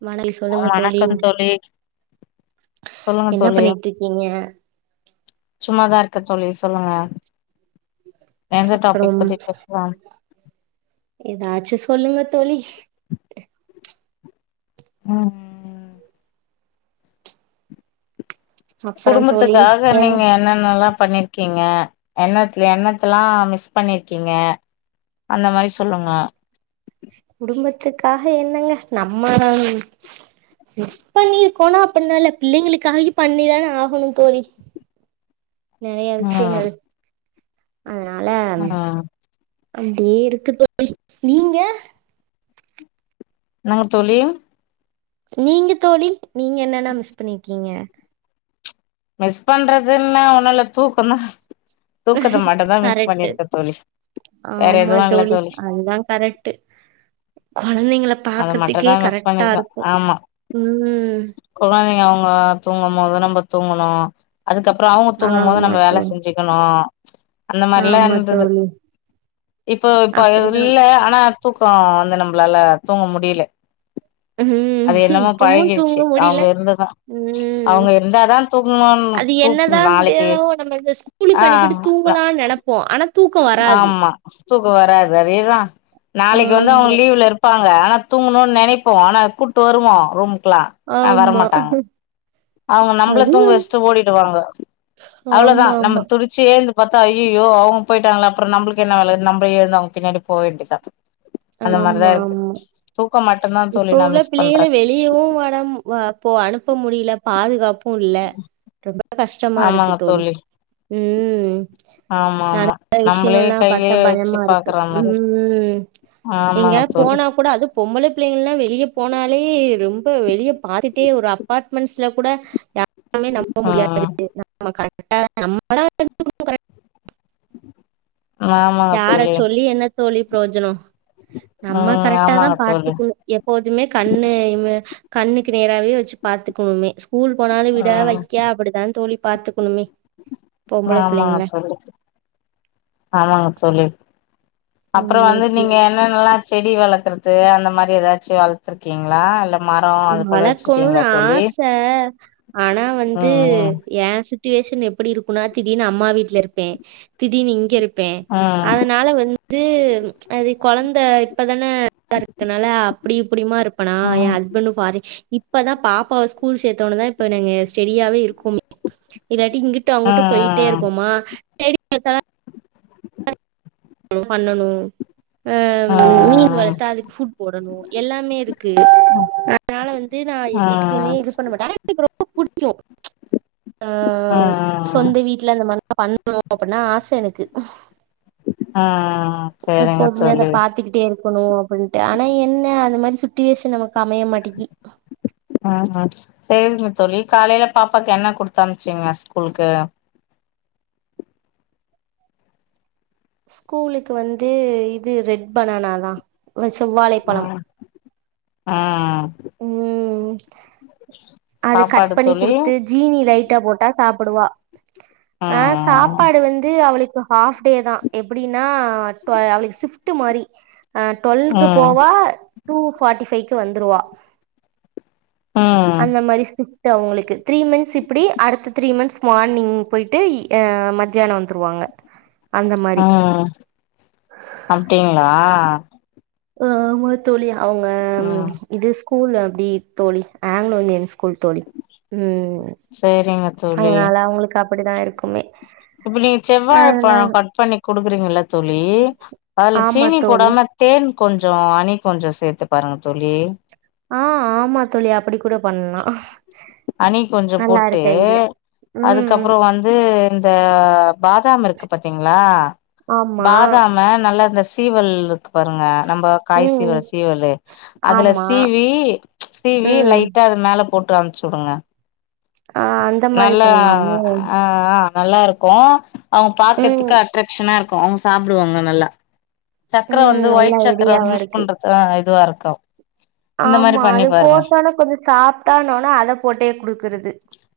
[unintelligible] சொல்லுங்க தோழி சொல்லுங்க என்ன தோழி பண்ணிட்ருக்கீங்க சும்மாதா இருக்க தோழி சொல்லுங்க எந்த டாபிக் அப்பறம் பத்தி பேசலா எதாச்சு சொல்லுங்க தோழி ம் ம் ம் அப்புறம் தோழி குடும்பத்துக்காக என்ன நீங்க என்னென்னெல்லா பண்ணிருக்கீங்க என்னத்ல என்னத்தலா மிஸ் பண்ணிருக்கீங்க அந்த மாரி சொல்லுங்க குடும்பத்துக்காக என்னங்க நம்ம மிஸ் பண்ணிருக்கோனா அப்புன்லா இல்ல பிள்ளைங்களுக்காகயு பண்ணிதானே ஆகனு தோழி நெறைய ம் விஷயங்கள் அதுனால ம் அப்டியே இருக்கு தோழி நீங்க என்னாங்க தோழி நீங்க தோழி நீங்க என்னன்னா மிஸ் பண்ணிருக்கீங்க? மிஸ் பண்றதுன்னா ஒன்னுல்ல தூக்கொந்தா தூக்கத்த மட்டு தாமிஸ் கரெக்ட்டு பண்ணிருக்கே தோழி வேற ஆமா எதுவு இல்ல தோழி அதுதா கரெக்ட்டு கொழந்தைங்கள அத மட்டு பாக்குறதுக்கே தா மிஸ் கரெக்டா பண்ணிருக்க இருக்கு ஆமா ம் குழந்தைங்க அவுங்க தூங்கம் மொத நம்ப தூங்கனு அதுக்கப்ற அவுங்க தூங்கும் போது ஆமா நம்ப வேல தோழி செஞ்சுக்கனு அந்த மாரிலா ஆமா இருந்தது தோழி இப்போ இப்ப அப்படிதான். இல்ல ஆனா தூக்கொ வந்து நம்பளால தூங்க முடில ம். அது என்னமோ இப்பவும் பழகிருச்சு தூங்க முடியல. அவுங்க இருந்துதா ம். அவுங்க இருந்தாதா தூங்கணுனு அது தூக் என்னதா நாளைக்கு [unintelligible] நம்ம இந்த ஆ ஸ்கூலுக்கு அனுப்பிட்டு தூங்கலான் நெனப்போ ஆனா தூக்கம் வராது. ஆமா தூக்க வராது அதேதா நாளைக்கு வந்து அவுங்க ஆமா, லீவ்ல இருப் பாங்க ஆனா தூங்கணுன் நெனைப்போ ஆனா கூட்டு வருவோ ரூம் க்குலா ஆனா ஆமா. வரமாட்டாங்க அவுங்க நம்பள தூங்க அதுவும் வச்சுட்டு ஓடிடுவாங்க அவ்ளதா நம்ம ஆமாமா. துடிச்சு‌ ஏந்து பாத்தா ஐயையோ அவுங்க போயிட்டாங்லே அப்ற நம்பளுக்கு என்ன வேலன் நம்ம எழுந்து அவுங் மாரிதா ஆமா இருக்கு ஆமா தூக்கம் மட்டுந்தா இப்ப தோழி நா உள்ள மிஸ் பிள்ளைகள பண்றே வெளியவு வடம் வ போ அனுப்ப முடில பாதுகாப் புல்ல ரொம்ப கஷ்டமா இருக்கு தோழி அது ஆமா ஆமா நம்மளே கையிலே வச்சு பாக்குறா ம்ம் எங்காது தோழி போனா கூட அது பொம்பள பிள்ளைங்கல்லா வெளிய போனாலே ரொம்ப வெளிய பாதிட் டீ ஒரு அபாட்மெண்ட்ஸ்ல கூட எல்லாமே நம்ப முடியாது ம் நம் ம கரெக்ட் கரெக்டா நம்ம தா இருந்து கரெட் ஆமா தோழி என்ன தோழி பிரோஜனோ நம்ம ம் கரெக்டாதா ஆமாங்க தோழி பாத்துக்கணு எப்போதுமே கண்ணு இம கண்ணுக்கு நேராவே வச்சு பாத்துக்கோமே கூல் போனாலு விட ம் வக்கா அப்டிதா தோழி பாத்துக்கணுமே பொம்பள ஆமாங்க பிள்ளைங்கள தோழி ஆமாங்க தோழி அப்பறம் ஆமா வந்து நீங்க தோழி என்னென்னல்லா செடி வளக்குறது அந்த மாரி ஏதாச்சும் வளத்துருக்கீங்களா இல்ல மரோ அது போல வளக்கணுனு வச்சிருக்கீங்களா தோழி ஆச ஆனா வந்து ம் ஏ சுட்டிவேஷன் எப் அப்டி இருக்கும்னா திடீனு அம்மா வீல இருப்பே திடீனு இங்க இருப் ப்பே ம் அதனால வந்து இது அது கொழந்த இப்பதானே இருக்கனால அப்டிஇப்டியமா இருப்பனா என் ம் ஹஸ்பண்டு பாரு இப்பதா பாப்பாவ ஸ்கூல் சேத்தோனதா இப்பங்க ஸ்டெடியாவே இருக்குமே இல்ல இங்கிட்டு ம் அங்கிட்டு போயிட்டே ம் இருப்போமா தேடி பாத்தானா அ பண்ணணு அ மீன் ம் வளத்தா அதுக்கு ஃபுட் போடணு எல்லாமே இருக்கு அதனால வந்து நா ம் ம் எதுக்குமே ம் இது பண்ண மாட்டே [unintelligible] இப்ப புடிக்கு அஅ உ ம் ம் சொந்த வீட்ல அந்த மாரி பண்ணணு அப்டின்னா ஆச எனக்கு ம் சேரிங்க எப்போதுமே அத தோழி பாத்துக்கிட்டே இருக்கணு அப்டின்ட்டு ஆனா என்ன அது மாரி சொ சுட்டிவேசன் நமக் அமைய மாட்டிக்கி ம் ம் சேரிங்க தோழி காலைல பாப்பாக்கு என்ன குடுத்து அனுப்சிங்க ஸ்கூல்க்கு ஸ்கூலுக்கு வந்து இது ரெட் பனானா தா செவ்வாழை பழம் ஆ ம் அது கட் சாப்பாடு பண்ணி தோழி குடுத்து ஜீனி லைட்டா போட்டா சாப்புடுவா ஆ ம் சாப்பாடு வந்து அவளு க்கு ஹாஃப் டே தா எப்புடின்னா ட்வ அவளுக்கு சிஃப்ட்டு மாரி ஆ ட்வல்க்கு ம் போவா டூ ஃபாட்டி ஃபை ட்டு வந்துருவா ம் அந்த மாரி சி ஃப்ட்டு அவுங்களுக்கு த்ரீ மந்த்ஸ் இப்புடி அடுத்த த்ரீ மந்த்ஸ் மார்னிங் போயிட்டு அ மத்தியான வந்துருவாங்க அந்த மாரி ஆ அப்டீங்ளா ஆமா தோழி அவுங்க ம் இது ஸ் கூல் அப்டி தோழி ஆங்லோ இந்தியன் ஸ்கூல் தோழி ம் சேரிங்க தோழி அதுனால அவுங்களுக்கு அப் பிடிதா இருக்குமே இப்ப நீங்க செவ்வாழை பழ அதனால கட் பண்ணி குடுக்குறீங்கள்ல தோழி அதுல ஆமா சீனி தோழி போடாம தேன் கொஞ் சொ அனி கொஞ்சொ சேத்து பாருங்க தோழி ஆ ஆமா தோழி அப்பிடி கூட பண்லா ஹனி கொஞ்சோ போட்டு நல்லாருக்கு ஐடியா ம் ம் தா பாதாம் இருக்கு பாத்தீங்ளா ஆமா. பாதாம நல்லா இந்த சீவல்ருக்கு பாருங்க நம்ப காய் சீவுற ம். சீவலு அதுல ஆமா. சீவி சீவி ம். லைட்டா அது மேல போட்டு அம்ச்சுவுடுங்க ஆ அந்த மாரி நல்ல பண்ணலாமோ? அ ஆ நல்லா இருக்கோ அவங் ம். பாக்கறதுக்கு அட்ரக்க்ஷனா இருக்கு இப்ப அவங் சாப்பிடுவாங்க நல்லா சக்கர ம். வந்து நல்ல ஒயிட் சக்கர வந்து ஐடியாவா யூஸ் இருக்கு. பண்றது இதுவா இருக்கு கெள ஆமா அது போட்டனே கொஞ்ச சாப்ட்டானோனா அத போட்டே குடுக்குறது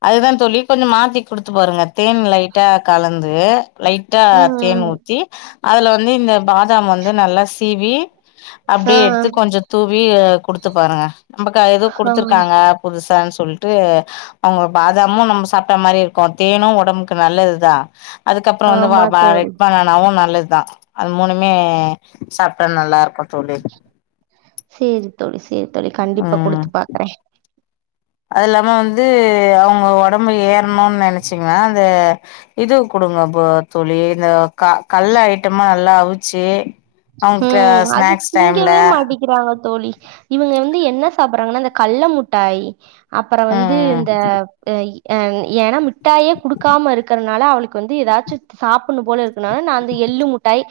அதுதா தோழி கொஞ்ச மாத்தி குடுத்து பாருங்க தேன் லைட்டா கலந்து லைட்டா ம். தேன் ம். ஊத்தி அதுல வந்து இந்த பாதாம் வந்து நல்லா சீவி ஆ. அப்டியே எடுத்து கொஞ்ச தூவி குடுத்து பாருங்க நம்மக்க எதும் ஆ. குடுத்திருக்காங்க புதுசா சொ சொல்ட்டு அ அவங்க பாதாமு நம்ம சாப்பிட்ட மாரி இருக்கு தேனும் வொடம்புக்கு நல்லதுதா அதுக்கப்பறம் வந்து வ ஆமா வா தோழி. ரெட் பணாணனாவு நல்லது தா அது மூணுமே சாப்பிட்டா நல்லா இருக்கு தோழி சேரி தோழி சே சேரி தோழி கண்டிப்பா ம் குடுத்து பாக்குறே அது இல்லாம வந்து அவங்க வொடம்பு ஏற ரணும்னு நெனச்சிங்கன அந்த இது குடுங்க அப்போ தோழி இந்த க கல்ல ஐட்டமா நல்லா அவிச்சு அவங்க கும் அது ஸ்நாக்ஸ் டைம்ல திங்கவே மாட்டிக்கிறாங்க தோழி இவங்க வந்து என்ன சாப்பறாங்கன்னா அந்த கல்ல முட்டாய் அப்பறம் வந்து ம் இந்த [unintelligible] அ எடம் விட் டாயே குடுக்காம இருக்கிறனால அவ இதுக்கு வந்து ஏதாச்சு சாப்புன்னு போல இருக்குனா நா அந்த எள்ளு முட் ட்டாய்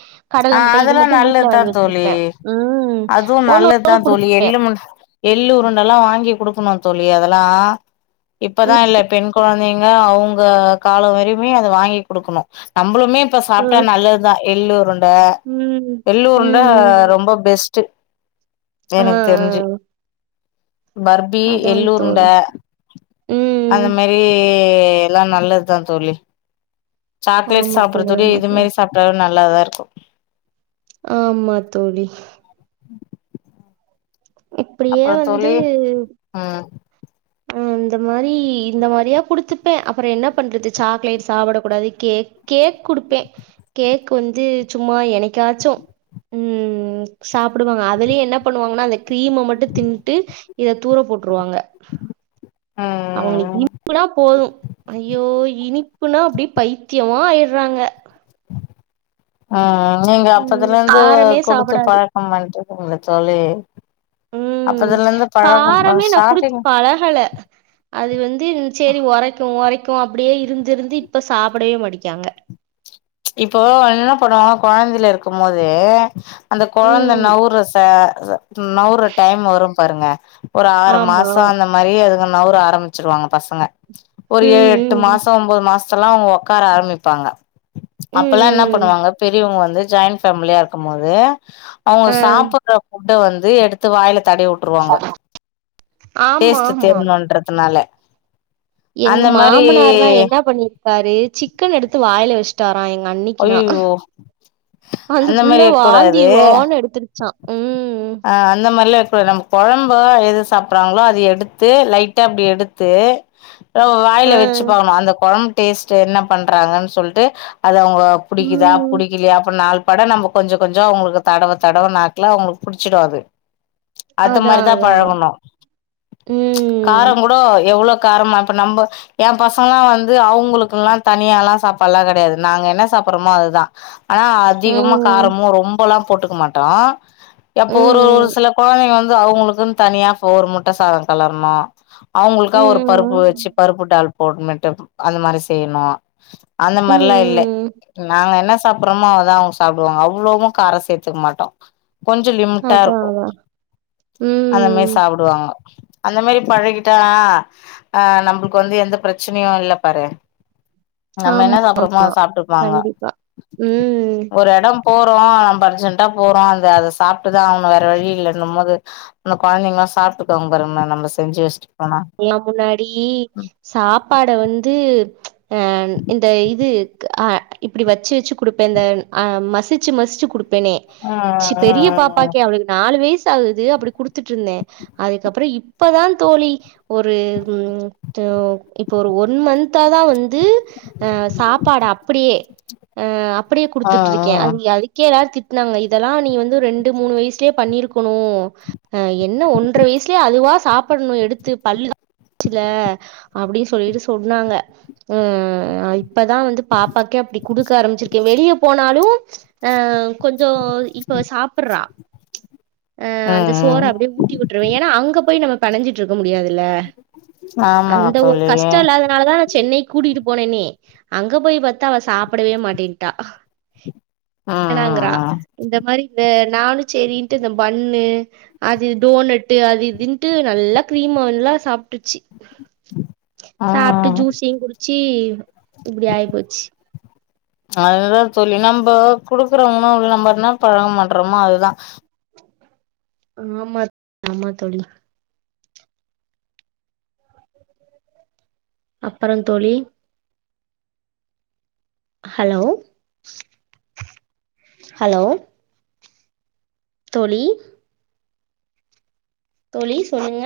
ஆ கடல முட்டாய் இது அதெல்லா மட் த்து வீட்ல நல்லதுதா வாங்கி தோழி வச்சுருப்பே ம் அதுவு ஒண்ணு நல்லதுதா ஒண்ணு தோழி குடுப்பே எள்ளு முண் எள்ளு உருண்டெல்லா வாங்கி குடுக்கணு தோழி அதெல்லா இப்பதா இல்ல பெண் குழந்தைங்க அவங்க காலோ வரையுமே அது வாங்கி குடுக்கணு நம் ம்பளுமே இப்ப சாப்புட்டா நல்லதுதா எள்ளு உருண் னடா ம் எள்ளூருண்ட ம் ரொம்ப பெஸ் ஸ்ட்டு ஆ ஆ எனக்கு தெரிஞ்சி பர்பி அதா எள்ளுருண்ட தோழி அந்த ம் மேரி எல்லா நல்லதுதா தோழி சாக்லெட் ஆமா தோழி சாப்பறதுடே ஆமா இது தோழி மேரி சாப்ட்டாலு நல் நல்லாதா இருக்கு ஆமா தோழி அப்பிடியே அப்புறோ வந்து தோழி ம் ஆ அந்த மாரி இந்த மாரியா குடுத்துப்பே அப்புறோ என்ன பண்றது சாக்லேட் சாப்பிட கூடாது கேக் கேக் குடுப்பே கேக் வந்து சும்மா என்னிக்காச்சு ம் சாப்புடுவாங்க அதுலியே என்ன பண்ணுவாங்கன்னா அந்த கிரீம்ம மட்டு தின்னுட்டு இத தூர போட்டுருவாங்க அவங்களுக்கு ம் இனிப்புனா போது ஐயோ இனிப்புனா அப்பிடி பைத்தியமா ஆய் ராங்க ஆ ஆ நீங்க ம் அப்பதுல இருந்து காரமே கொடுத்து சாப்பிடாது பழக்கம் ஆய்ட் [unintelligible] தோழி ம் அப்பதுல இருந்து பழக்கம் காரமே நா குடுத்து ஸ்டார்டிங் பழகல அது வந்து சேரி ஒரைக்கு ஒரைக் கக்கு அப்பிடியே இருந்திருந்து இப்ப சாப்படவே மடிக்காங்க இப்போ இன்னா பண்ணுவோ கொழந்தையில இருக்கு போது அந்த கொழந்த ம் நவுரச அத நவுறு டைம் வரும் பாருங்க ஒரு ஆறு ஆமா. மாசோ அந்த மாரி அதுங்க நவுர ஆரம்பிச்சிருவாங்க பசங்க ஒரு ம், ஏழு எட்டு ம், மாசோ ஒன்பது மாஸ் ஸ்ல்லா அவங்க உக்கார ஆரம்பிப்பாங்க அப்பெல்லா இன்னா ம். பண்ணுவாங்க பெரியவங்க வந் து ஜாயின் ஃபேமிலியா இருக்கு மோது அவுங்க அ சாப்பறப்போ புட்ட வந்து எடுத்து வாயில தடவி விட்டுருவாங்க ஆமா, டேஸ்ட் ஆமா. தெரிணும்ன்றதுனால எங்க மாமனார்னா என்ன பண்ணிருக்காரு சிக்கன் எடுத்து வாயில வச்டா எங்க அன்னிக்குனா அய்யய்யோ அந்த புள்ள மாரி வாந்தி இருக்கூடாது வொன்னு எடுத்துருச்சா ம் இப்ப நம்ம கொழம்ப எது சாப்பறாங்களோ அது எடுத்து லைட்டா அப்டி எடுத்து ரோ வாயில ஆ. வச்சு பாக்கணு அந்த கொழம் டேஸ்ட் என்ன பண்றாங்கன்னு சொல்ட்டு அது அவங் போ புடிக்குதா ம். புடிக்கலயா அப்பறம் நால் பட நம்ம கொஞ்ச கொஞ்ச அவங்களுக்கு தடவ தடவ நாக்கல அவங்களுக்கு புடிச்சிடும் அது அது அதான், மாரிதா அதான். பழகணு கார ம். கூட எவ்வளோ காரமா இப்ப நம்ம என் பசங்கலா வந்து அவங்களுக்குெல்லா தனியா எல்லா சாப்பாலா கெடையாது நாங்க என்ன சாப்பறோமோ அதுதா ஆனா அதிகமா ம். காரமு ரொம்பல்லா போட்டுக்க மாட்டோ எப்ப ஒரு ஒரு ம். சில கொழந்தைங்க வந்து அவங்களுக்குனு தனியா சோறு முட்ட சாத கெலரணு அவங்களுக்கா ஒரு பருப்பு வச்சு ம். பருப்பு டால் போட்டு அந்த மாரி செய்யணு அந்த மாரிலா இல்ல ம். நாங்க என்ன சாப்பறோமோ அதா அவுங்க சாப்பிடுவாங்க அவ்வள கார சேத்தக்க மாட்டோ கொஞ்ச லிமிட்டா அதான், இருக்கு அதான். அந்த மாரி ம். சாப்பிடுவாங்க அந்த மாரி பழகிட்டா ஆ நம்மளுக்கு வந்து எந்த பிரச்சனையு இல்ல பாரு நம்ம ஆமா. என்ன சாப்பறமோ அத சாப்பிட்டு கண்டிப்பா ம்ம் எடம் போறோ நம்ம அர்ஜென்டாப் போறோ அந்த அது அத சாப்பிட் இதா ஆவனு வேற வழி இல்லன்னு போது அந்த கொழந்தைங்கலா சாப்பிட்டுக்கவங்க நம்ம செஞ்ச வச்சிட் எல்லா முன்னாடி சாப்பாட வந்து ச் அ இந்த இது அ இப்டி வச்சு வச்சு குடுப்பே இந்த அ மசிச்சு மசிச்சு குடுப்ப பெண்ணே ம் பெரிய ம் பாப்பாக்கே அவளுக்கு நாலுவயஸ் க்வுது அப்பிடி குடுத்துட்டுருந்தே அதுக்கப்புறோ இப்பதா தோழி ஒரு ம் த் இப்போ ஒரு ஒன் மந்தா தா வந் த் ஆ சாப்பாட அப்பிடியே அ அப்பிடியே ம் குடுத்துட்டு ம் இருக்கே அது அதுக்கே எல்லாரு திட் னாங்க இதெல்லா நீ வந்து ரெண்டு மூணு வயுசுலயே பண்ணிருக்கணு அ என்ன ஒன்றரை வயசுலயே அதுவா சாப்பிடணு எடுத்து பல்லுதா ச்சில்ல அப்பிடி சொல்லிட்டு சொன்னாங்க அ இப்பதா வந்து பாப்பாக்கே அப்பிடி குடுக்க ஆரம்பிச்சிருக்கே வெளிய போனாலு அ கொஞ் கொஞ்சோ இப்ப சாப்பறா ஆ ம் அந்த சோர ம் அப்பிடியே ஊட்டி விட்டுருவே ஏன்னா அங்க போய் நம்ம பனஞ்சிட்டு இருக்க முடியாது இல்ல ம் ஆமாங்க அந்த ஒரு தோழி கஷ்ட்ட ம் இல்லாதனாலதா சென்னை கூட்டிட்டு போனேனே அங்க போய் பாத்தா அவ சாப்பிடவே மாட்டேன்ட்டா வேணாங்றா ம் இந்த மாரி வே நானு சேரின்ட்டு இந்த பண்ணு அது டோனட்டு அது இதுன்ட்டு நல்லா கிரீமா நல்லா சாப்புட்டுச்சி ம் சாப்பிட்டு ம் ஜூசும் குடிச் சீ இப்பிடி ஆய்போச்சி அதுதா சொல்லி நம்ப குடுக்குறவங்கு நம்ம என்னா பழகோ பண்றோமோ அதுதா ஆமா ஆமா தோழி அப்புறோ தோழி ஹலோ ஹலோ தோழி தோழி சொல்லுங்க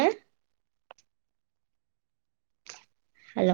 ஹலோ